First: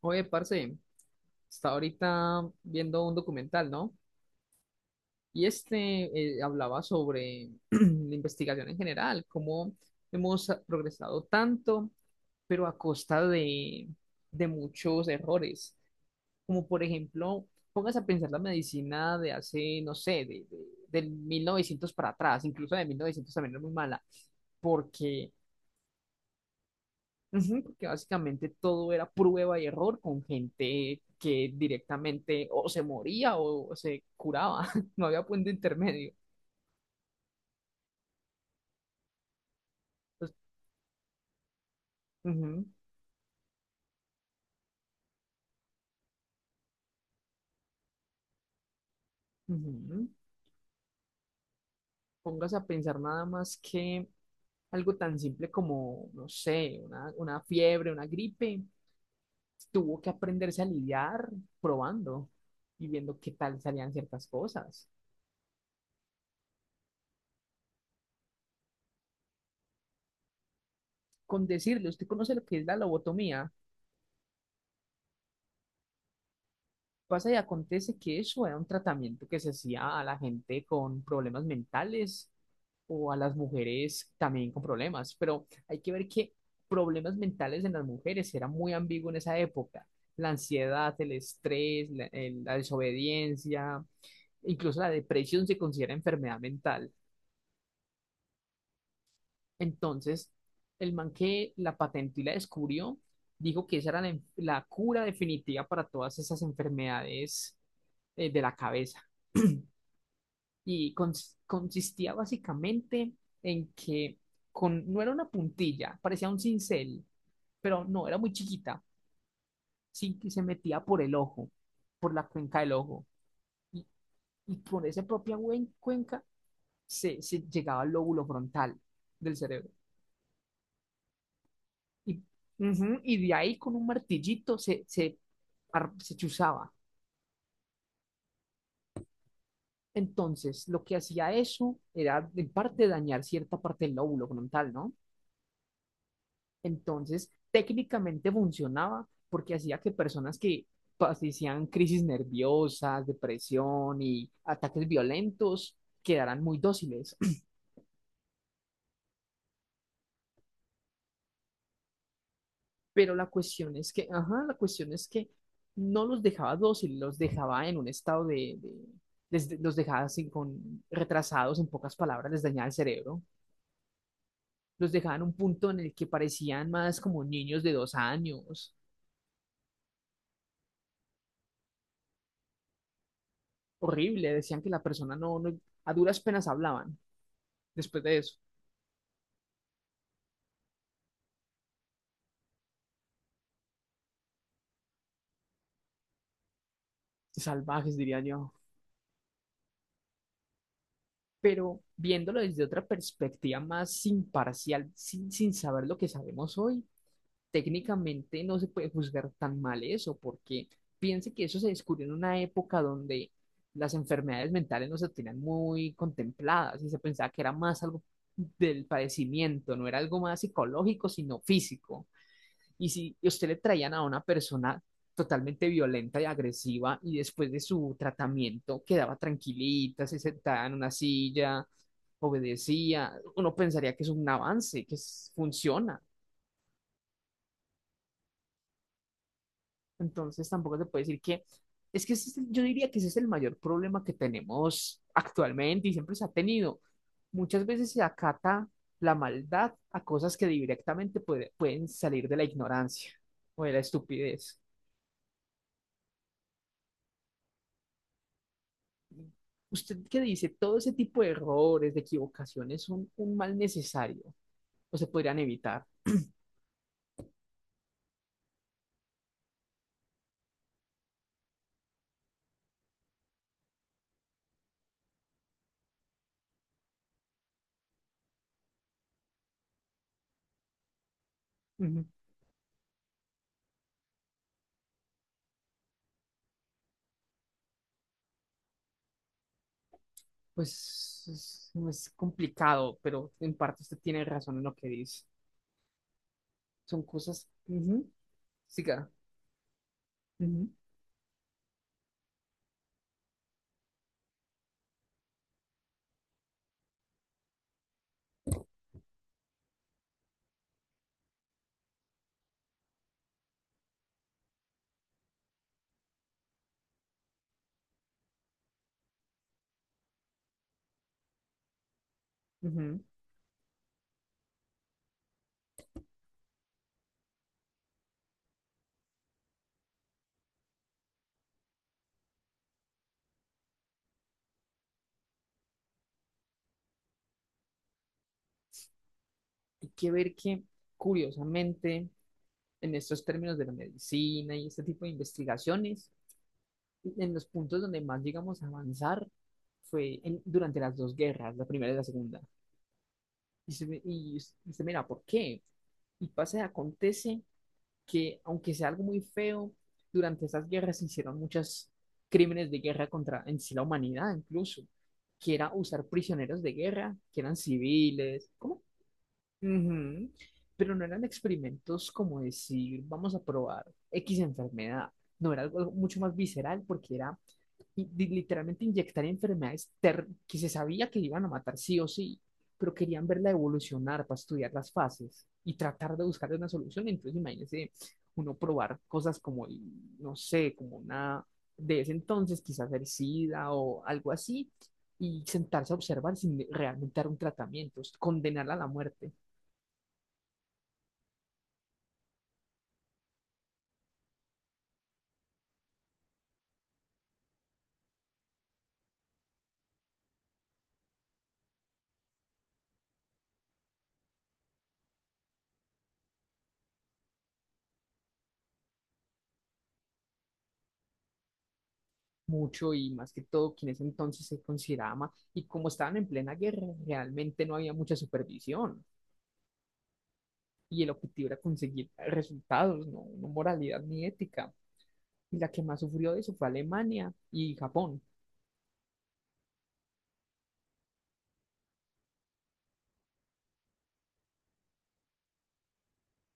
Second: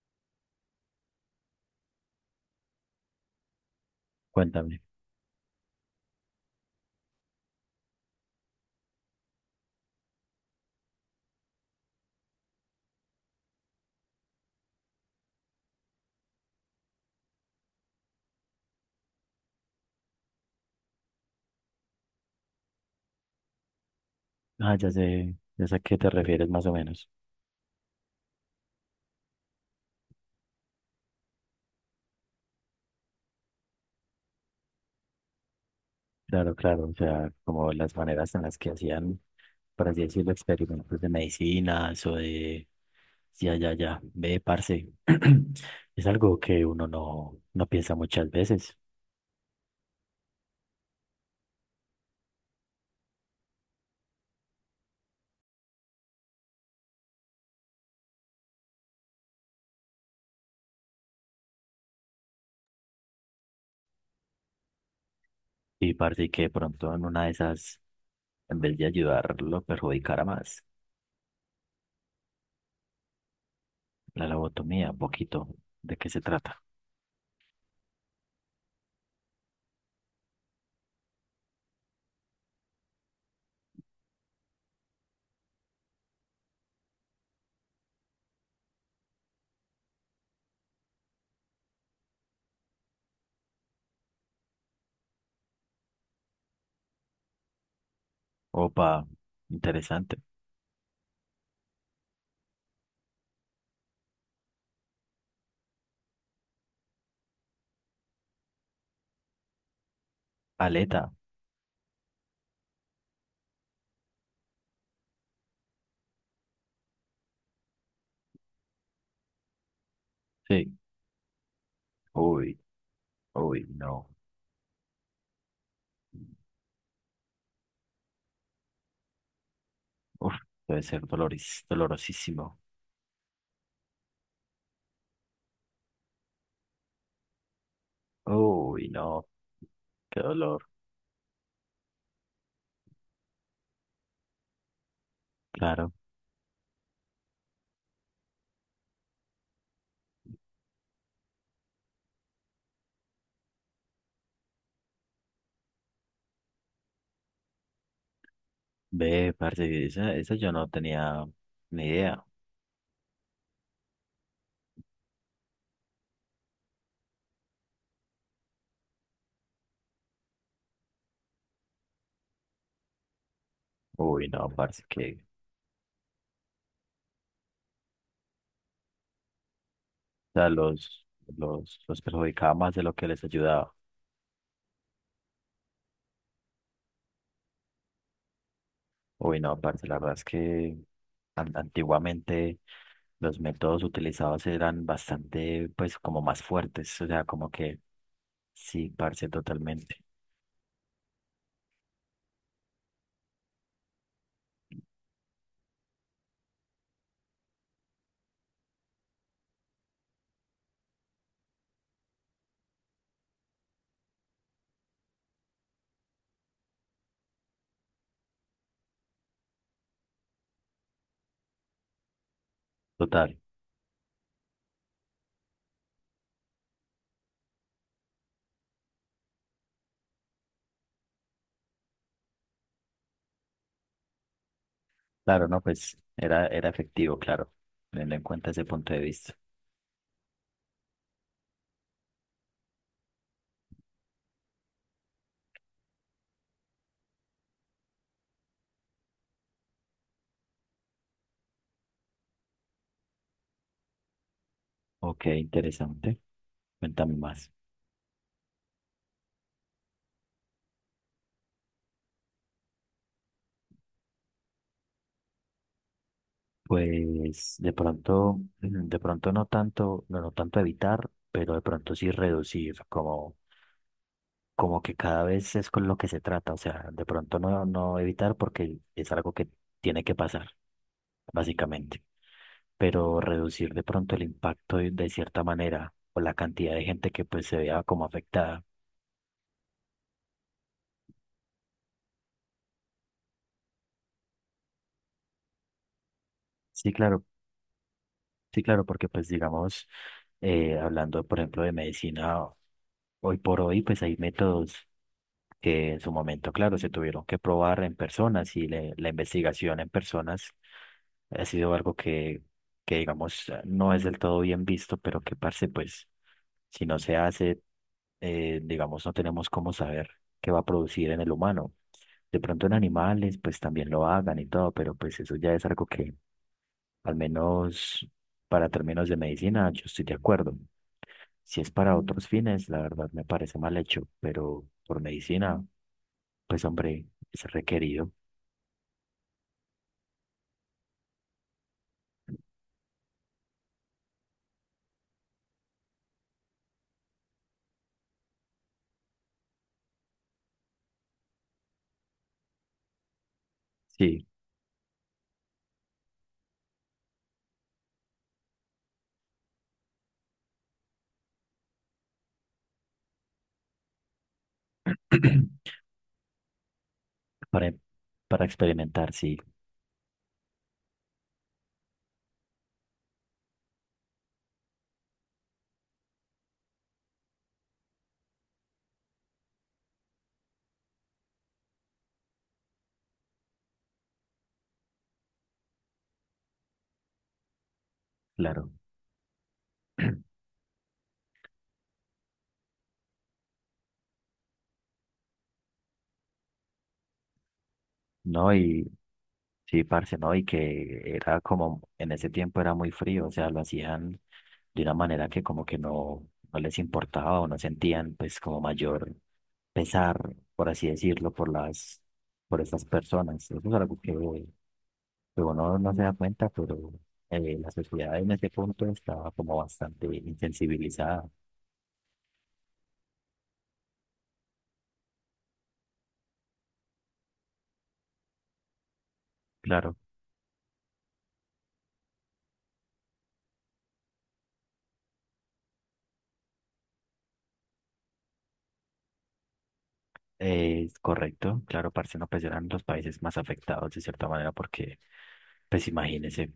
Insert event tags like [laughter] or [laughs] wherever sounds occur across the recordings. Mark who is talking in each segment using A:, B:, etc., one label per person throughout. A: Oye, parce, está ahorita viendo un documental, ¿no?
B: Cuéntame.
A: Y este hablaba sobre [clears throat] la investigación en general, cómo hemos progresado tanto, pero a costa de muchos errores. Como por ejemplo, póngase a pensar la medicina de hace, no sé, del 1900 para atrás, incluso de 1900 también era muy mala.
B: Ah,
A: Porque
B: ya sé a qué te refieres más o menos.
A: Ujú. Porque básicamente todo era prueba y error con gente que directamente o se moría o se curaba, [laughs] no había punto intermedio.
B: Claro, claro, o sea, como las maneras en las que hacían, por así decirlo,
A: Pues,
B: experimentos de medicinas o
A: ujú,
B: de. Ya, ya, ya, ve, parce. [clears throat] Es algo que uno no piensa muchas veces
A: ujú. Póngase a pensar nada más que algo tan simple como, no sé, una fiebre, una gripe, tuvo que aprenderse a lidiar probando y viendo qué tal salían ciertas cosas.
B: y parece que de pronto en una de esas, en vez de ayudarlo, perjudicara más.
A: Con decirle, ¿usted conoce lo que es la lobotomía?
B: La lobotomía, un poquito. ¿De qué se trata?
A: Pasa y acontece que eso era un tratamiento que se hacía a la gente con problemas mentales o a las mujeres también con problemas, pero hay que ver que problemas mentales en las mujeres era muy ambiguo en esa época. La ansiedad, el estrés, la desobediencia, incluso la depresión se considera enfermedad mental.
B: Opa, interesante.
A: Entonces, el man que la patentó y la descubrió, dijo que esa era la cura definitiva para todas esas enfermedades, de la cabeza. Y
B: Aleta,
A: consistía básicamente en que con, no era una puntilla, parecía un cincel, pero no, era muy chiquita, sí, que se
B: sí.
A: metía por el ojo, por la
B: Uy,
A: cuenca del ojo,
B: uy,
A: y,
B: no.
A: y por esa propia cuenca se llegaba al lóbulo frontal del cerebro.
B: Uf, debe ser
A: Y,
B: dolorosísimo.
A: Ujú, y de ahí con un martillito se chuzaba.
B: Uy, no, qué dolor.
A: Entonces, lo que hacía eso era, en parte, dañar cierta parte del lóbulo frontal, ¿no?
B: Claro,
A: Entonces, técnicamente funcionaba porque hacía que personas que padecían crisis nerviosas, depresión y ataques violentos quedaran muy dóciles.
B: ve, parce, esa yo no tenía ni idea.
A: [clears throat] Pero la cuestión es que, ajá, la cuestión es que no los dejaba dóciles, los dejaba en un estado de, los dejaba así con retrasados, en pocas palabras, les dañaba el cerebro.
B: Uy, no, parce,
A: Los dejaba
B: que,
A: en un punto en el que parecían más como niños de 2 años.
B: o sea, los perjudicaba más de lo que les ayudaba.
A: Horrible, decían que la persona no, no, a duras penas hablaban después de eso.
B: Uy, no, parce, la verdad es que antiguamente los métodos utilizados eran bastante, pues, como más fuertes, o sea, como que,
A: Salvajes, diría yo.
B: sí, parce, totalmente.
A: Pero viéndolo desde otra perspectiva más imparcial, sin saber lo que sabemos hoy, técnicamente no se puede juzgar tan mal eso, porque piense que eso se descubrió en una época donde las enfermedades mentales no se tenían muy contempladas y se pensaba que era más algo del padecimiento, no era algo más psicológico, sino físico. Y si
B: Total,
A: usted le traían a una persona totalmente violenta y agresiva y después de su tratamiento quedaba tranquilita, se sentaba en una silla, obedecía, uno pensaría que es un avance, que es-
B: claro, no, pues,
A: funciona.
B: era, era efectivo, claro, teniendo en cuenta ese punto de vista.
A: Entonces tampoco se puede decir que, es que ese yo diría que ese es el mayor problema que tenemos actualmente y siempre se ha tenido. Muchas veces se acata la maldad a cosas que directamente pueden salir de la ignorancia o de la estupidez.
B: Ok, interesante. Cuéntame más.
A: ¿Usted qué dice? Todo ese tipo de errores, de equivocaciones son un mal necesario o se podrían evitar.
B: Pues de pronto, de pronto no tanto, no, no tanto evitar, pero de pronto sí reducir, como, como que cada vez es con lo que se trata. O sea, de pronto no, no evitar porque es algo que tiene que pasar, básicamente.
A: Ujú.
B: Pero reducir de pronto el impacto de cierta manera o la cantidad de gente que pues se vea como afectada.
A: Pues no es complicado, pero en parte usted tiene razón en lo que dice.
B: Sí,
A: Son
B: claro.
A: cosas, ujú,
B: Sí, claro, porque
A: siga,
B: pues digamos,
A: ujú,
B: hablando por ejemplo de medicina, hoy por hoy pues hay métodos que en su momento, claro, se tuvieron que probar en personas y la investigación en personas ha sido algo que digamos no es del todo bien visto, pero que parce pues si no se hace, digamos no tenemos cómo saber qué va a producir en el humano. De pronto en
A: ujú.
B: animales pues también lo hagan y todo, pero pues eso ya es algo que al menos para términos de medicina, yo estoy de acuerdo. Si es para otros fines, la verdad me parece mal hecho, pero por medicina, pues hombre, es requerido.
A: Hay que ver que, curiosamente, en estos términos de la medicina y este tipo de investigaciones, en los puntos donde más llegamos a avanzar fue durante las dos guerras, la primera y la segunda. Y se me-
B: Sí.
A: y usted mira, ¿por qué? Y pasa y acontece que, aunque sea algo muy feo, durante esas guerras se hicieron muchos crímenes de guerra contra en sí la humanidad, incluso, que era
B: [clears throat]
A: usar prisioneros de guerra, que eran
B: para, para
A: civiles, ¿cómo?
B: experimentar, sí,
A: Ujú. Pero no eran experimentos como decir, vamos a probar X enfermedad. No, era algo mucho más visceral porque era literalmente inyectar enfermedades que se sabía que iban a matar sí o sí, pero querían verla evolucionar para estudiar las fases y tratar de buscar una solución. Entonces, imagínese uno
B: claro.
A: probar cosas como,
B: [clears throat]
A: no sé, como una de ese entonces, quizás el SIDA o algo así, y sentarse a observar sin realmente dar un tratamiento,
B: No,
A: condenarla a la
B: y
A: muerte
B: sí, parce, ¿no? Y que era como, en ese tiempo era muy frío, o sea, lo hacían de una manera que como que no, no les importaba o no sentían pues como mayor pesar, por así decirlo, por las, por estas personas. Eso es algo que uno no se da cuenta, pero la sociedad en ese punto estaba como bastante insensibilizada.
A: mucho y más que todo quienes entonces se consideraban y como estaban en plena guerra, realmente no había mucha supervisión.
B: Claro.
A: Y el objetivo era conseguir resultados, no, no moralidad ni ética. Y la que más sufrió de eso fue Alemania y Japón.
B: Es correcto, claro, parce, no, pues eran los países más afectados de cierta manera porque, pues imagínese,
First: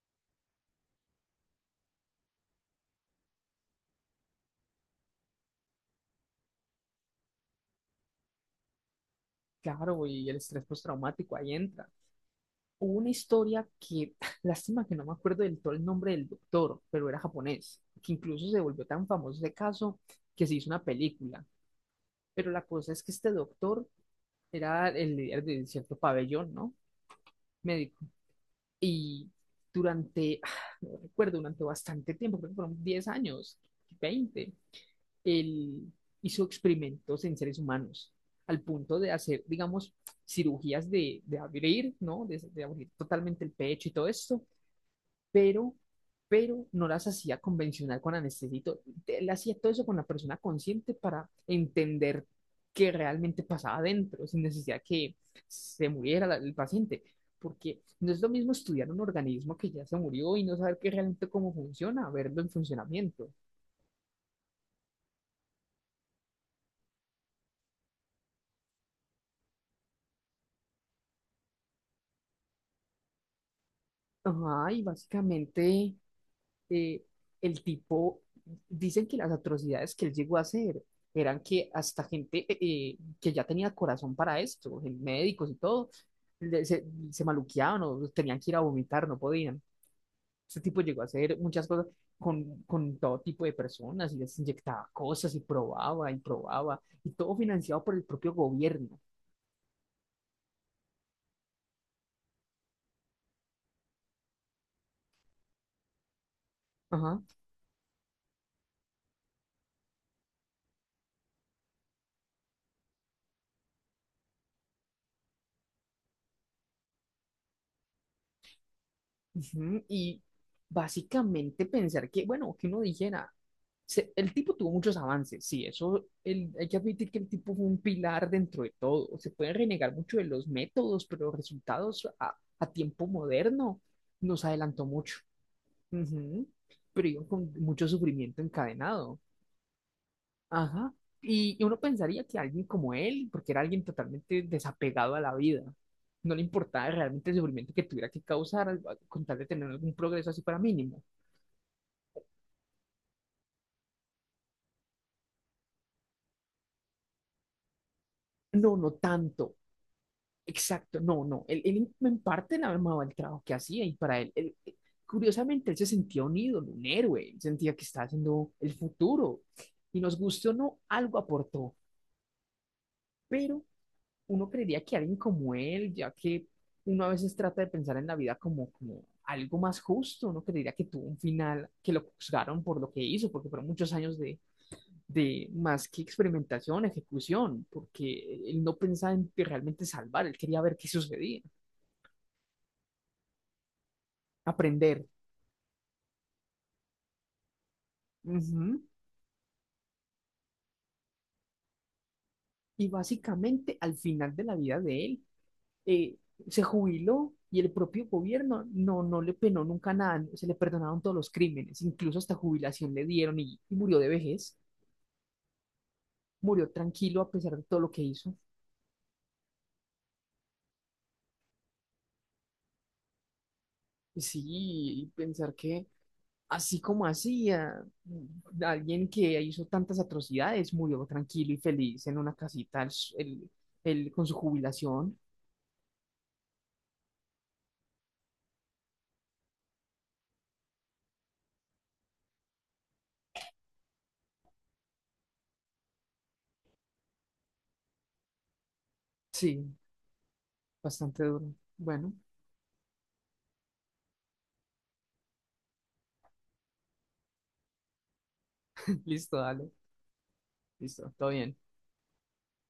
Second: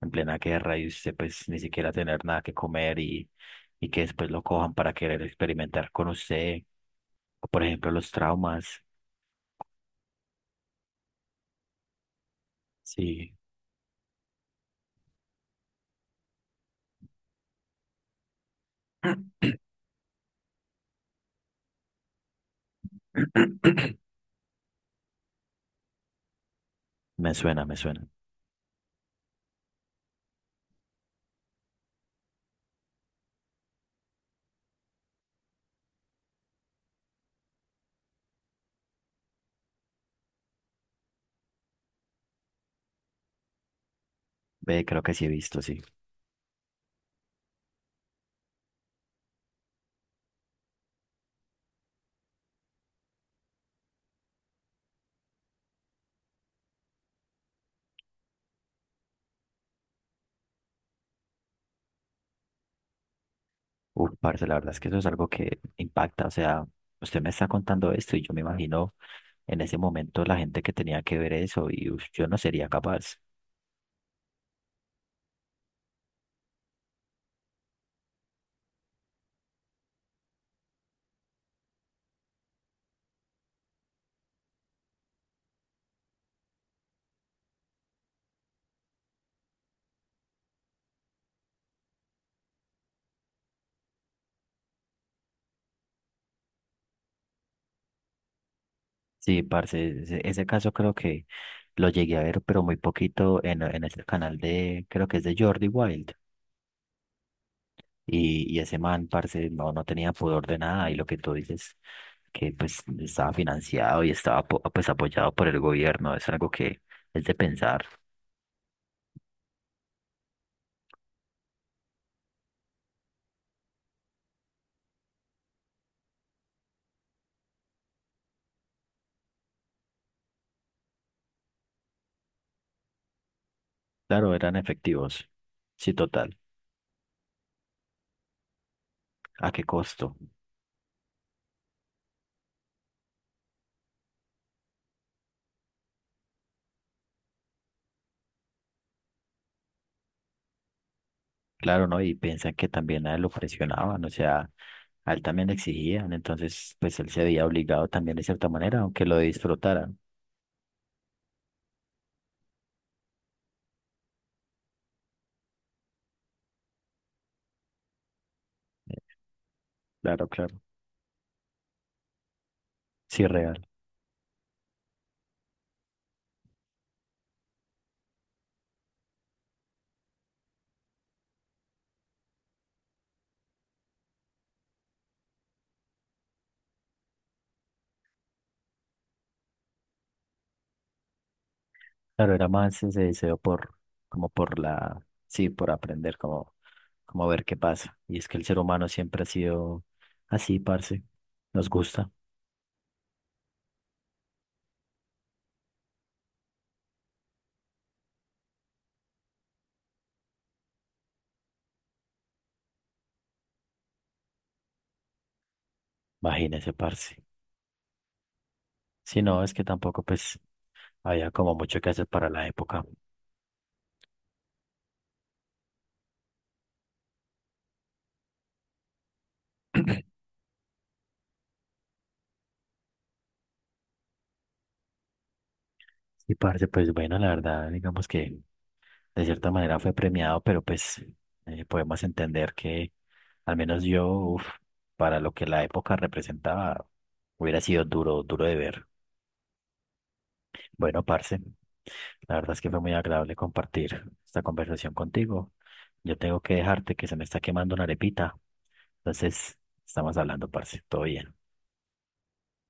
B: en plena guerra y usted pues ni siquiera tener nada que comer y que después lo cojan para querer experimentar con usted, o por ejemplo los traumas,
A: Claro, y el estrés postraumático ahí entra. Hubo una
B: sí,
A: historia que, [laughs] lástima que no me acuerdo del todo el nombre del doctor, pero era japonés, que incluso se volvió tan famoso
B: [coughs]
A: ese caso que se hizo una película. Pero la cosa es que este doctor
B: [clears throat]
A: era el líder de cierto pabellón, ¿no?
B: me
A: Médico.
B: suena,
A: Y durante, [sighs] no recuerdo, durante bastante tiempo, creo que fueron 10 años, 20. Él hizo experimentos en seres humanos al punto de hacer, digamos, cirugías de abrir, ¿no? Abrir totalmente el pecho y todo esto,
B: ve, creo que sí he visto,
A: pero,
B: sí.
A: pero no las hacía convencional con anestesia. Él hacía todo eso con la persona consciente para entender qué realmente pasaba adentro, sin necesidad que se muriera el paciente, porque no es lo mismo estudiar un organismo que ya se murió y no saber qué realmente cómo funciona, verlo en funcionamiento.
B: Uf, parce, la verdad es que eso es algo que impacta. O sea, usted me está contando esto y yo me imagino en ese momento la gente que tenía que ver eso y uf, yo no sería capaz.
A: Ajá, y básicamente eh, el tipo, dicen que las atrocidades que él llegó a hacer eran que hasta gente que ya tenía corazón para esto, médicos y todo, le- se, se maluqueaban o tenían que ir a vomitar, no podían. Este tipo llegó a hacer muchas cosas con todo tipo de personas y les inyectaba cosas y probaba y probaba y todo financiado por el propio gobierno.
B: Sí, parce, ese caso creo que lo llegué a ver, pero muy poquito en este canal de, creo que es de Jordi Wild.
A: Ajá.
B: Y ese man, parce, no, no tenía pudor de nada. Y lo que tú dices, que pues estaba financiado y estaba pues apoyado por el gobierno, es algo que es de pensar.
A: Ujú. Y básicamente pensar que, bueno, que uno dijera, el tipo tuvo muchos avances, sí, eso el- hay que admitir que el tipo fue un pilar dentro de todo. Se pueden renegar mucho de los métodos, pero los resultados a tiempo moderno
B: Claro,
A: nos
B: eran
A: adelantó mucho.
B: efectivos. Sí, total.
A: Ujú. Pero iban con mucho sufrimiento encadenado.
B: ¿A qué costo?
A: Ajá. Y uno pensaría que alguien como él, porque era alguien totalmente desapegado a la vida, no le importaba realmente el sufrimiento que tuviera que causar con tal de tener algún progreso así para mínimo.
B: Claro, ¿no? Y piensan que también a él lo presionaban, o sea, a él también le exigían, entonces pues él se había obligado también de cierta
A: No,
B: manera,
A: no
B: aunque lo
A: tanto.
B: disfrutara.
A: Exacto, no, no, él en parte le amaba el trabajo que hacía y para él, curiosamente, él se sentía un ídolo, un héroe, él sentía que estaba haciendo el futuro y nos
B: Claro,
A: gustó o
B: claro.
A: no, algo aportó,
B: Sí,
A: pero
B: real.
A: uno creería que alguien como él, ya que uno a veces trata de pensar en la vida como, algo más justo, uno creería que tuvo un final, que lo juzgaron por lo que hizo, porque fueron muchos años de más que experimentación, ejecución, porque él no pensaba en realmente salvar, él quería ver qué sucedía,
B: Claro, era más ese deseo por, como por la,
A: aprender.
B: sí, por aprender, como, como ver qué pasa. Y es que el ser
A: Ujú.
B: humano siempre ha sido así, parce. Nos gusta,
A: Y básicamente al final de la vida de él, eh, se jubiló y el propio gobierno no, no le penó nunca nada, se le perdonaron todos los crímenes, incluso hasta jubilación le dieron y murió de vejez, murió
B: imagínese, parce.
A: tranquilo a pesar de todo lo que hizo.
B: Si no, es que tampoco pues había como mucho que hacer para la época.
A: Sí, y pensar que así como hacía, alguien que hizo tantas atrocidades murió tranquilo y feliz en una casita el- con su jubilación.
B: Y parce, pues bueno, la verdad, digamos que de cierta manera fue premiado, pero pues podemos entender que al menos yo, uf, para lo que la época representaba, hubiera sido duro, duro de ver.
A: Sí,
B: Bueno,
A: bastante
B: parce,
A: duro. Bueno,
B: la verdad es que fue muy agradable compartir esta conversación contigo. Yo tengo que dejarte que se me está quemando una arepita,
A: [laughs] listo,
B: entonces
A: dale,
B: estamos hablando, parce, todo
A: listo, todo
B: bien.
A: bien.